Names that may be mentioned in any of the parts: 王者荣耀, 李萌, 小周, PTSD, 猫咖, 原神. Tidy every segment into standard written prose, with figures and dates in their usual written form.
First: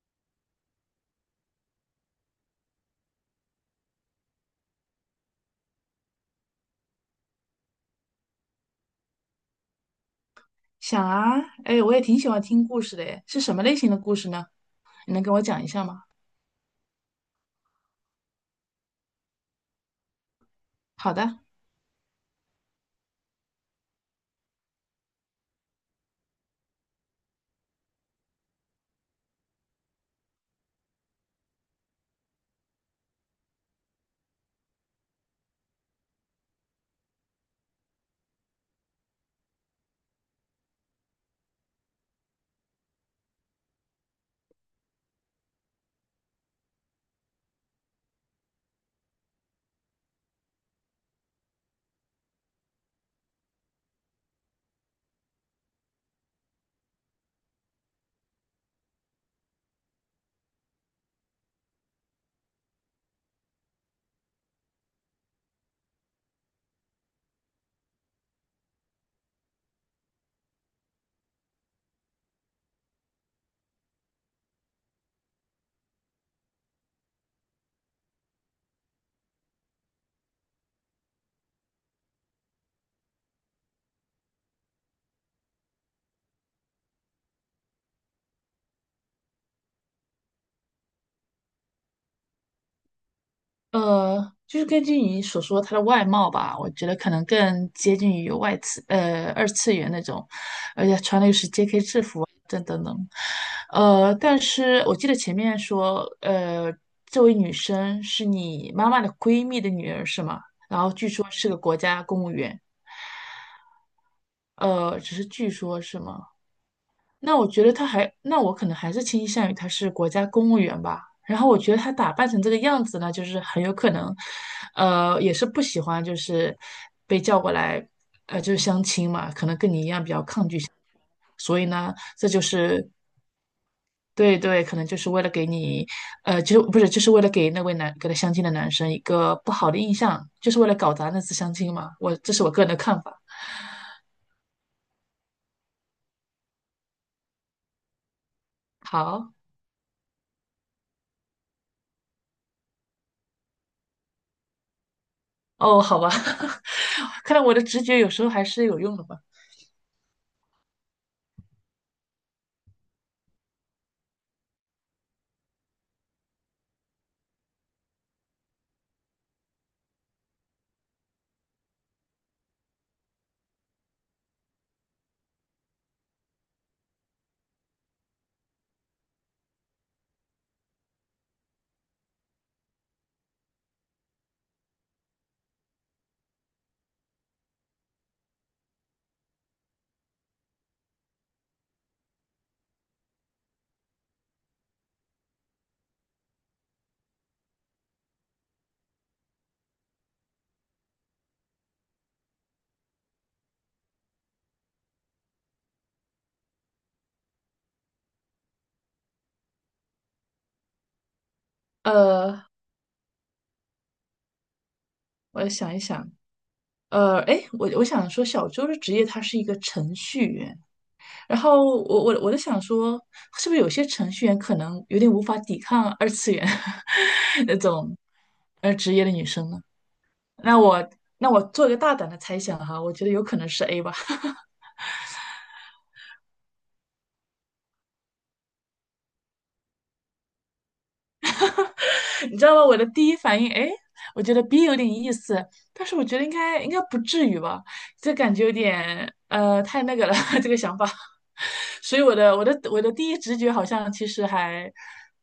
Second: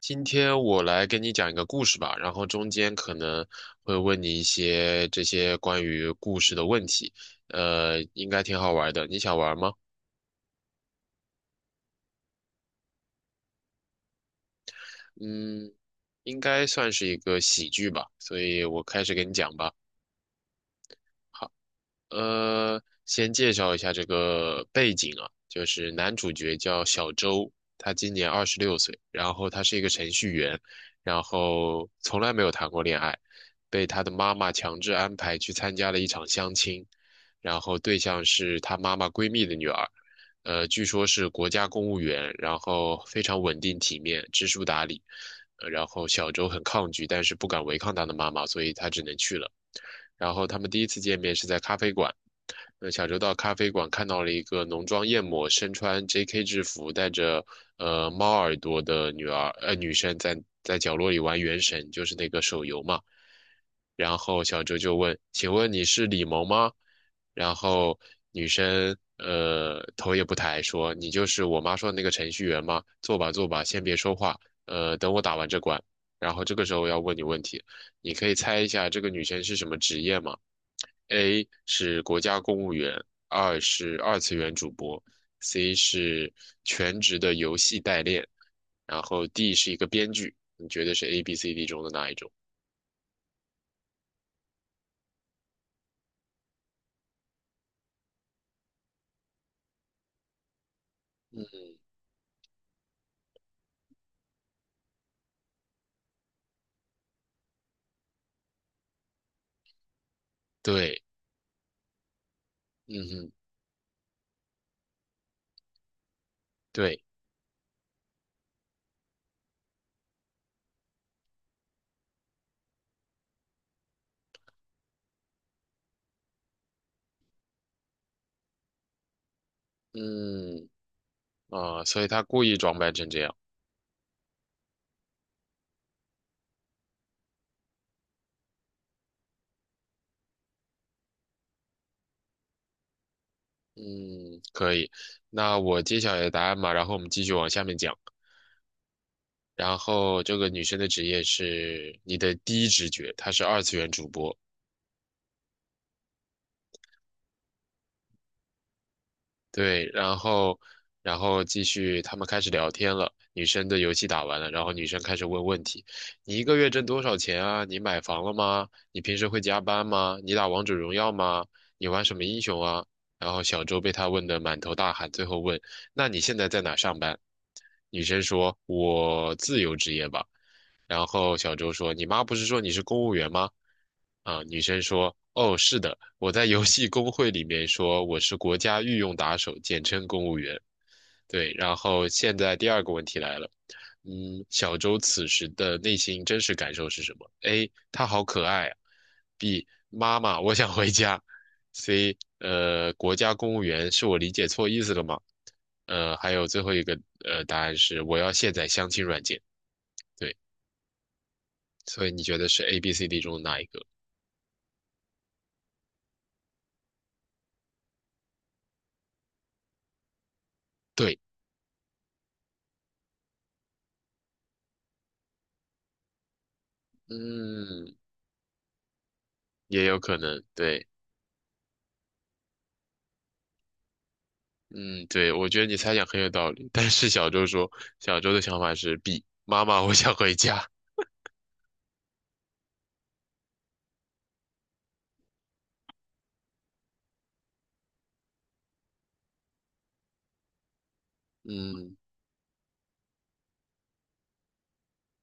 今天我来跟你讲一个故事吧，然后中间可能会问你一些这些关于故事的问题，应该挺好玩的，你想玩吗？想啊，哎，我也挺喜欢听故事的。哎，是什么类型的故事呢？你能跟我讲一嗯，下吗？应该算是一个喜剧吧，所以我开始给你讲吧。好的。好。先介绍一下这个背景啊，就是男主角叫小周，他今年26岁，然后他是一个程序员，然后从来没有谈过恋爱，被他的妈妈强制安排去参加了一场相亲，然后对象是他妈妈闺蜜的女儿，据说是国家公务员，然后非常稳定体面，知书达理。然后小周很抗拒，但是不敢违抗他的妈妈，所以他只能去了。然后他们第一次见面是在咖啡馆。小周到咖啡馆看到了一个浓妆艳抹、身穿 JK 制服、带着猫耳朵的女生在角落里玩《原神》，就是那个手游嘛。然后小周就问："请问你是李萌吗？"然后女生头也不抬说："你就是我妈说的那个程序员吗？坐吧坐吧，先别说话，等我打完这关。"然后这个时候我要问你问题，你可以猜一下这个女生是什么职业吗？A 是国家公务员，二是二次元主播，C 是全职的游戏代练，然后 D 是一个编剧。你觉得是 A、B、C、D 中的哪一种？就是根据你所说她的外貌吧，我觉得可能更接近于外次，呃，二次元那种，而且穿的又是 JK 制服啊等等等。但是我记得前面说，这位女生是你妈妈的闺蜜的女儿是吗？然后对。据说是个国家公务员。嗯哼。只是据说是吗？对。那我觉得他还，那我可能还是倾向于他是国家公务员吧。然后我觉得他打扮成这个样子呢，就是很有可能，也是不喜欢，就是被叫过来。嗯。所以啊，呢，所以他这就故意装是扮成这样。对对，可能就是为了给你，就不是就是为了给那位男给他相亲的男生一个不好的印象，就是为了搞砸那次相亲嘛。我这是我个人的看法。嗯，可以。那我揭晓你的答案嘛，然后我们继续往下面讲。好。然后这个女生的职业是你的第一直觉，她是二次元主播。哦，好吧。看来我的直觉有时候还是有用的吧。对。然后继续，他们开始聊天了。女生的游戏打完了，然后女生开始问问题："你一个月挣多少钱啊？你买房了吗？你平时会加班吗？你打王者荣耀吗？你玩什么英雄啊？"然后小周被他问得满头大汗，最后问："那你现在在哪上班？"女生说："我自由职业吧。"然后小周说："你妈不是说你是公务员吗？"啊，女生说："哦，是的，我在游戏公会里面说我是国家御用打手，简称公务员。"对，然后现在第二个问题来了。嗯，小周此时的内心真实感受是什么？A. 他好可爱啊，B. 妈妈，我想回家，C. 国家公务员是我理解错意思了吗？还有最后一个答案是我要卸载相亲软件。对，所以你觉呃，得是 A、B、C、D 中的哪一个？我想一想。呃，哎，我想说，小周的职业他是一个程序员。对。然后我在想说，是不是有些程序员可能有点无法抵抗二次元 那嗯。种职业的女生呢？也有可能。那我对。那我做一个大胆的猜想哈，我觉得有可能是 A 吧。嗯。对，我觉得你猜想很有道理。但是小周说，小周的想法是 B，妈妈，我想回家。你知道吗？我的第一反应，哎，我觉得 B 有点意思，但是我觉得应该不至于吧，这感觉有点太那个了，这个想法。嗯。所以我的第一直觉好像其实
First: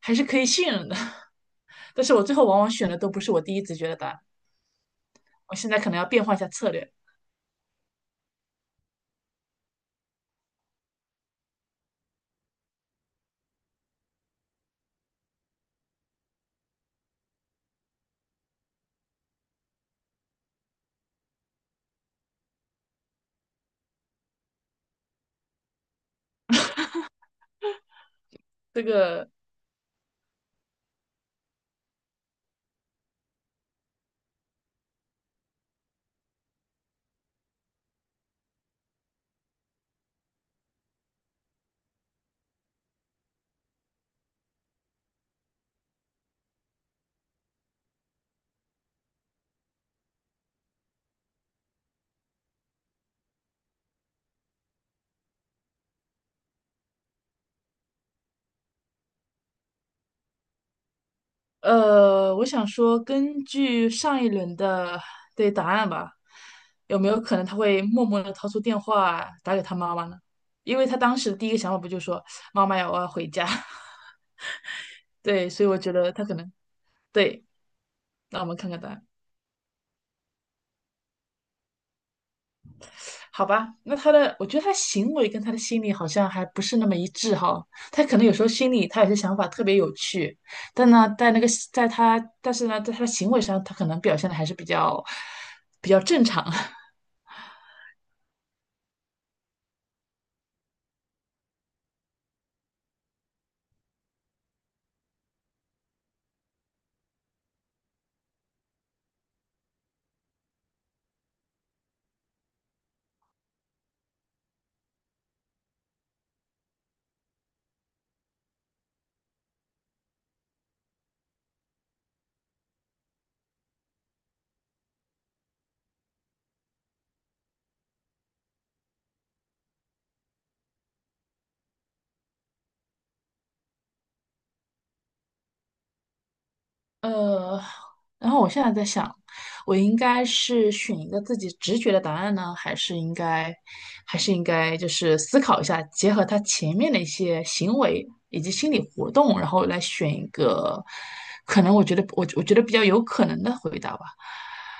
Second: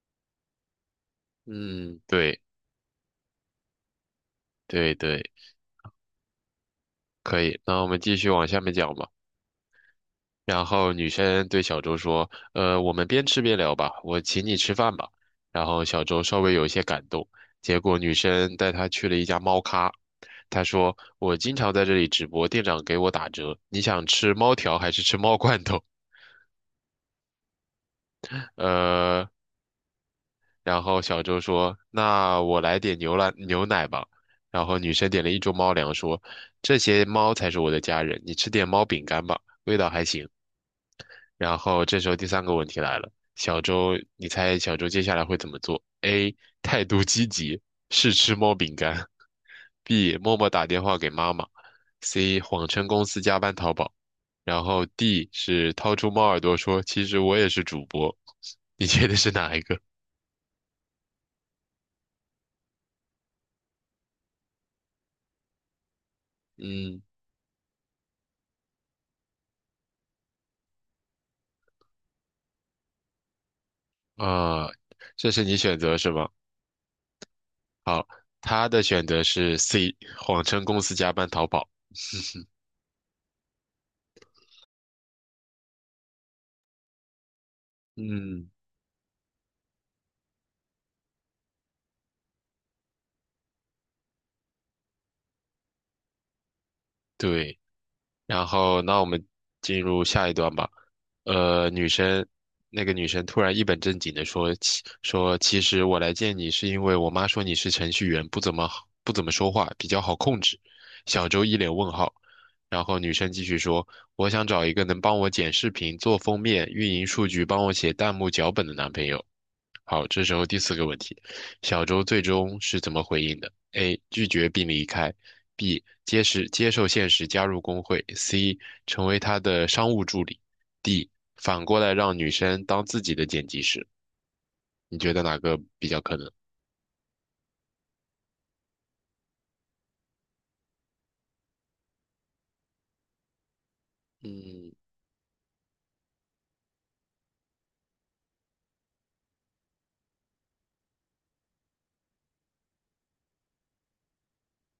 还是可以信任的。嗯。但是我最对后往往选的都不是我第一直觉的答案，对对，我现在可能要变换一下策略。可以。那我们继续往下面讲吧。然后女生对小周说："我们边吃边聊吧，我请你吃饭吧。"然后小周稍微有一些感动，结果女生带他去了一家猫咖。他说："我经常在这里直播，店长给我打折。你想吃猫条还是吃猫罐头？" 这呃，个然后小周说："那我来点牛奶吧。"然后女生点了一桌猫粮，说："这些猫才是我的家人，你吃点猫饼干吧，味道还行。"然后这时候第三个问题来了。小周，你猜小周接下来会怎么做？A. 态度积极，试吃猫饼干；B. 默默打电话给妈妈；C. 谎称公司加班淘宝；然后 D 是掏出猫耳朵说："其实我也是主播。"你觉得是哪一个？我想说，根据上一轮的对答案吧，有嗯。没有可能他会默默的掏出电话打给他妈妈呢？因为他当时的第一个想法不就说妈妈呀，我要回家。啊、这是对，你所以我选觉择是得他吗？可能对。好，那我们他看看的答案，选择是 C，谎称公司加班淘宝。好吧？那他的，我觉得他行为跟他的心理好像还不是那么一致哈。他可能有时候嗯，心里他有些想法特别有趣，但呢，在那个在他，但是呢，在他的行为上，他可能表现的还是比较正常。对。然后，那我们进入下一段吧。呃，女生，那个女生突然一本正经的说，其实我来见你是因为我妈说你是程序员，不怎么说话，比较好控制。小周一脸问号。然后女生继续说，我想找一个能帮我剪视频、做封面、运营数据、帮我写弹幕脚本的男朋友。好，这时候第四个问题，小周最终是怎么回应的？A. 拒绝并离开。B. 接受现实，加入工会；C 成为他的商务助理；D 反过来让女生当自己的剪辑师。你觉得哪个比较可能？呃，然后我现在在想，我应该是选一个自己直觉的答案呢，还是应该，还是应嗯。该就是思考一下，结合他前面的一些行为以及心理活动，然后来选一个，可能我觉得我觉得比较有可能的回答吧。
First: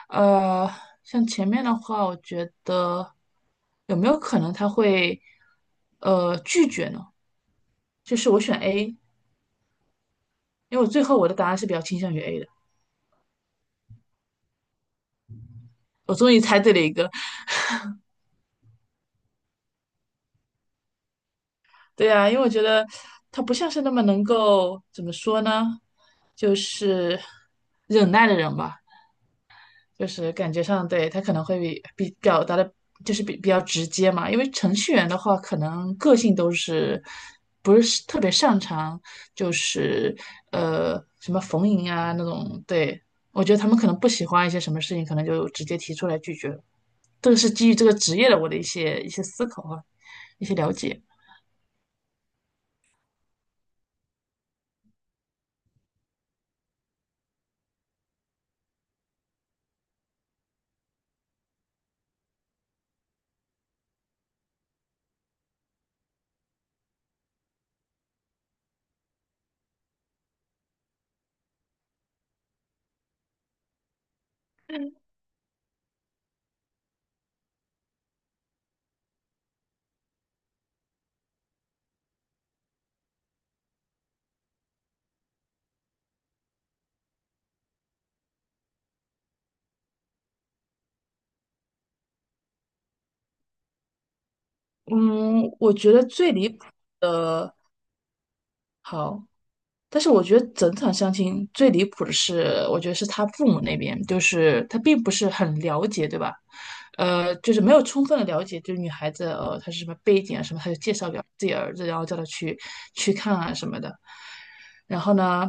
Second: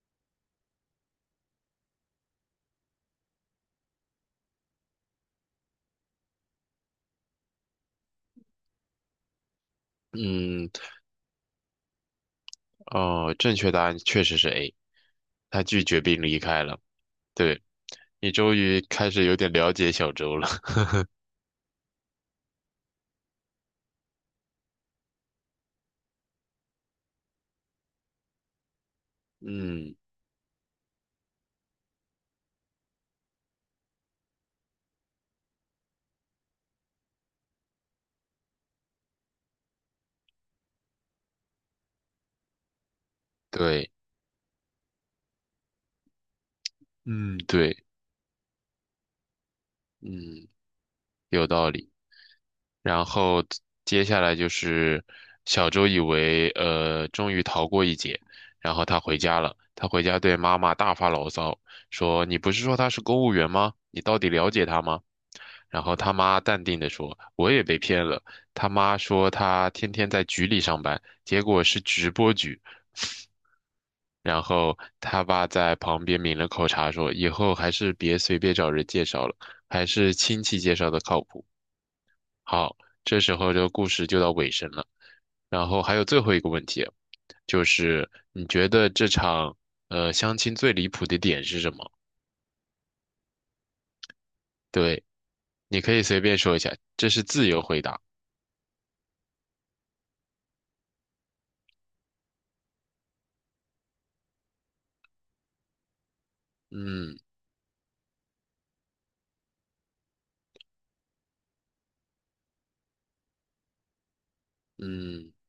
呃，像前面的话，我觉得有没有可能他会拒绝呢？就是我选 A，嗯。因为我最后我的答案是比较倾向于 A 的。哦，正确答案确实是 A，他拒绝我并终离于猜开对了。了一个对，你终于开始有点了解小周了。对啊，因为我觉得他不像是那么能够怎么说呢，就是忍耐的人吧，嗯，就是感觉上对他可能会比表达的，就是比较直接嘛。因为程序员的话，可能个性都是不是特别擅长，就是什么逢迎啊那种。对，我觉得他们可对。能不喜欢一些什么事情，可能就直接提出来拒绝了。这个嗯，是基于对。这个职业的我的一些思考啊，一嗯，些了解。有道理。然后接下来就是小周以为终于逃过一劫，然后他回家了。他回家对妈妈大发牢骚，说："你不是说他是公务员吗？你到底了解他吗？"然后他妈淡定地说："我也被骗了。"他妈说他天天在局里上班，结果是直播局。然后他爸在旁边抿了口茶，说："以后还是别随便找人介绍了，还是亲戚介绍的靠谱。"好，这时候这个故事就到尾声了。然后还有最后一个问题，就是你觉得这场相亲最离谱的点是什么？对，嗯，我你可觉以得随最便离说一谱下，这是自的，由回答。好，但是我觉得整场相亲最离谱的是，我觉得是他父母那边，就是他并不是很了解，对吧？嗯。就是没有充分的了解，就是女孩子她是什么背景啊什么，他就介绍给自己儿子，然后叫他去去看啊什么的。然后嗯。呢，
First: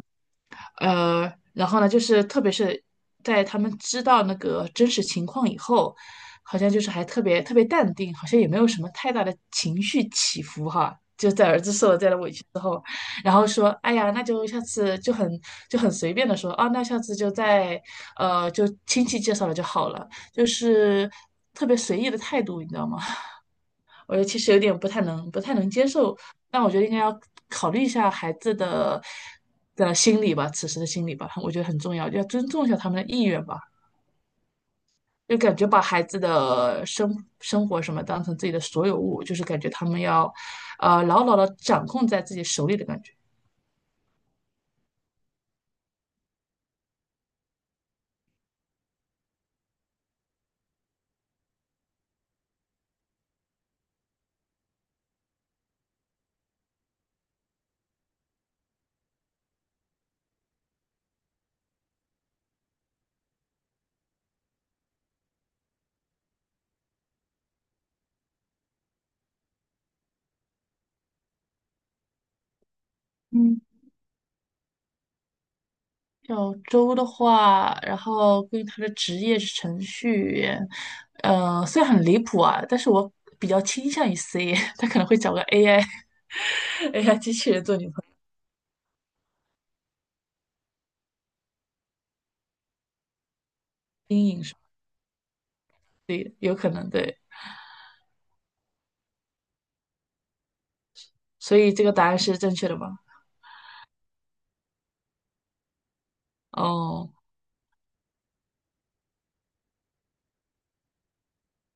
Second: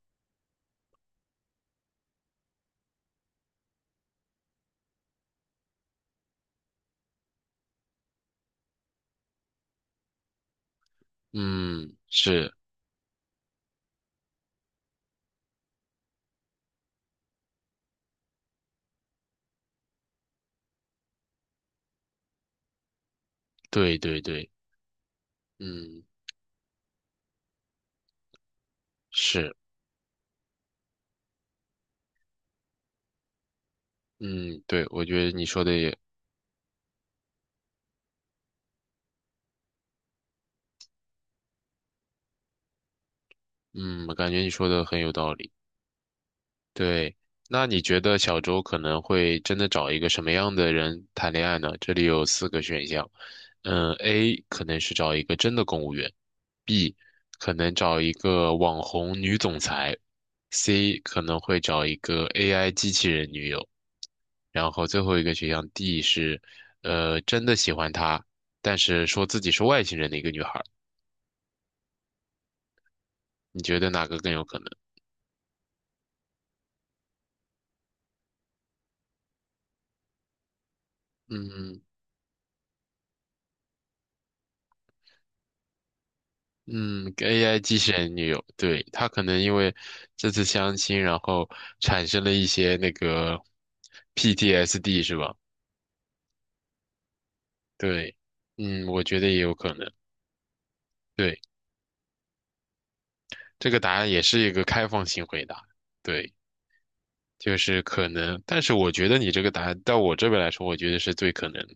然后呢，就是特别是在他们知道那个真实情况以后，好像就是还特别淡定，好像也没有什么太大的情绪起伏哈。就在儿子受嗯。了这样的委屈是。之后，然后说，哎呀，那就下次就很随便的说，啊，那下次就在就亲戚介绍了就好了，就是特别随意的态度，你知道吗？对我觉对得其对。实有点不太能接嗯。受，但我觉得应该要考虑一下孩子的是。心理吧，此时的心理吧，我觉得很重要，要尊重一下他们的意愿吧。嗯。对，我觉得就你感说觉的把也，孩子的生活什么当成自己的所有物，就是感觉他们要，牢牢的掌控在自己手里的感觉。嗯，感觉你说的很有道理。对，那你觉得小周可能会真的找一个什么样的人谈恋爱呢？这里有四个选项。嗯，A 可能是找一个真的公务员，B 可能找一个网红女总裁，C 可能会找一个 AI 机器人女友，然后最后一个选项 D 是，真的喜欢他，但是说自己是外星人的一个女孩儿。嗯。你觉得哪个更有可能？小周的话，然后关于他的职业是程序员，嗯。虽然很离谱啊，但是我比较倾向于 C。他可能会找个 AI 机嗯器，AI 人做机女器朋人女友，对，她可能因为这次相亲，然后产生了一些那个 友，阴影是吧？ PTSD 是吧？对，有可能对。对。嗯，我觉得也有可能。对，所以这个答案是正确的吗？这个答案也是一个开放性回答。对，哦，就是可能，但是我觉得你这个答案到我这边来说，我觉得是最可能的。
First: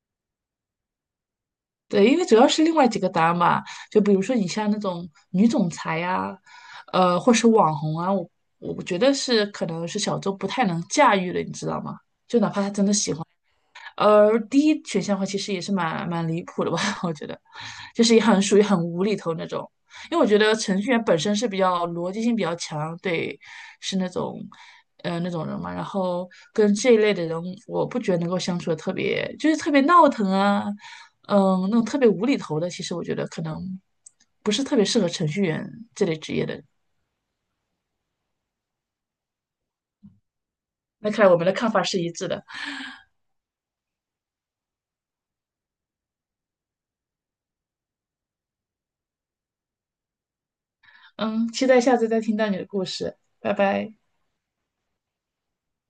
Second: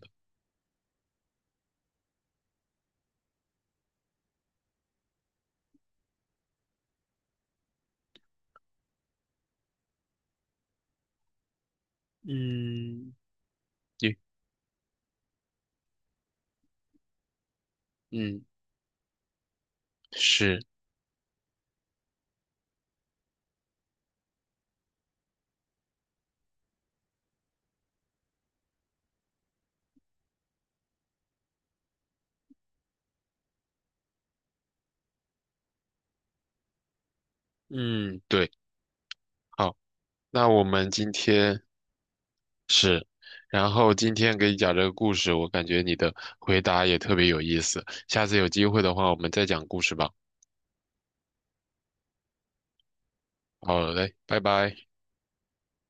对，因为主要是另外几个答案嘛，就比如说你像那种女总裁呀、或是网红啊，我觉得是可能是小周不太能驾驭的，你知道吗？嗯。你。而第一选项的话，其实也是蛮离谱的吧。我觉得，就是也很嗯。属于很无厘头那种。因为我觉得是。程序员本身是比较逻辑性比较强，对，是那种，那种人嘛。然后跟这一类的人，我不觉得能够相处的特别，就是特别闹腾啊。嗯，那种特别无厘头的，其实我觉得可能不是特别适合程序员这类职业的人。嗯。对。好，那我们那今看来我们的天看法是一致的。是，然后今天给你讲这个故事，我感觉你的回答也特别有意思。下次有机会的话，我们再讲故事吧。嗯，期待下次再听到你的故事，拜好拜。嘞，拜拜。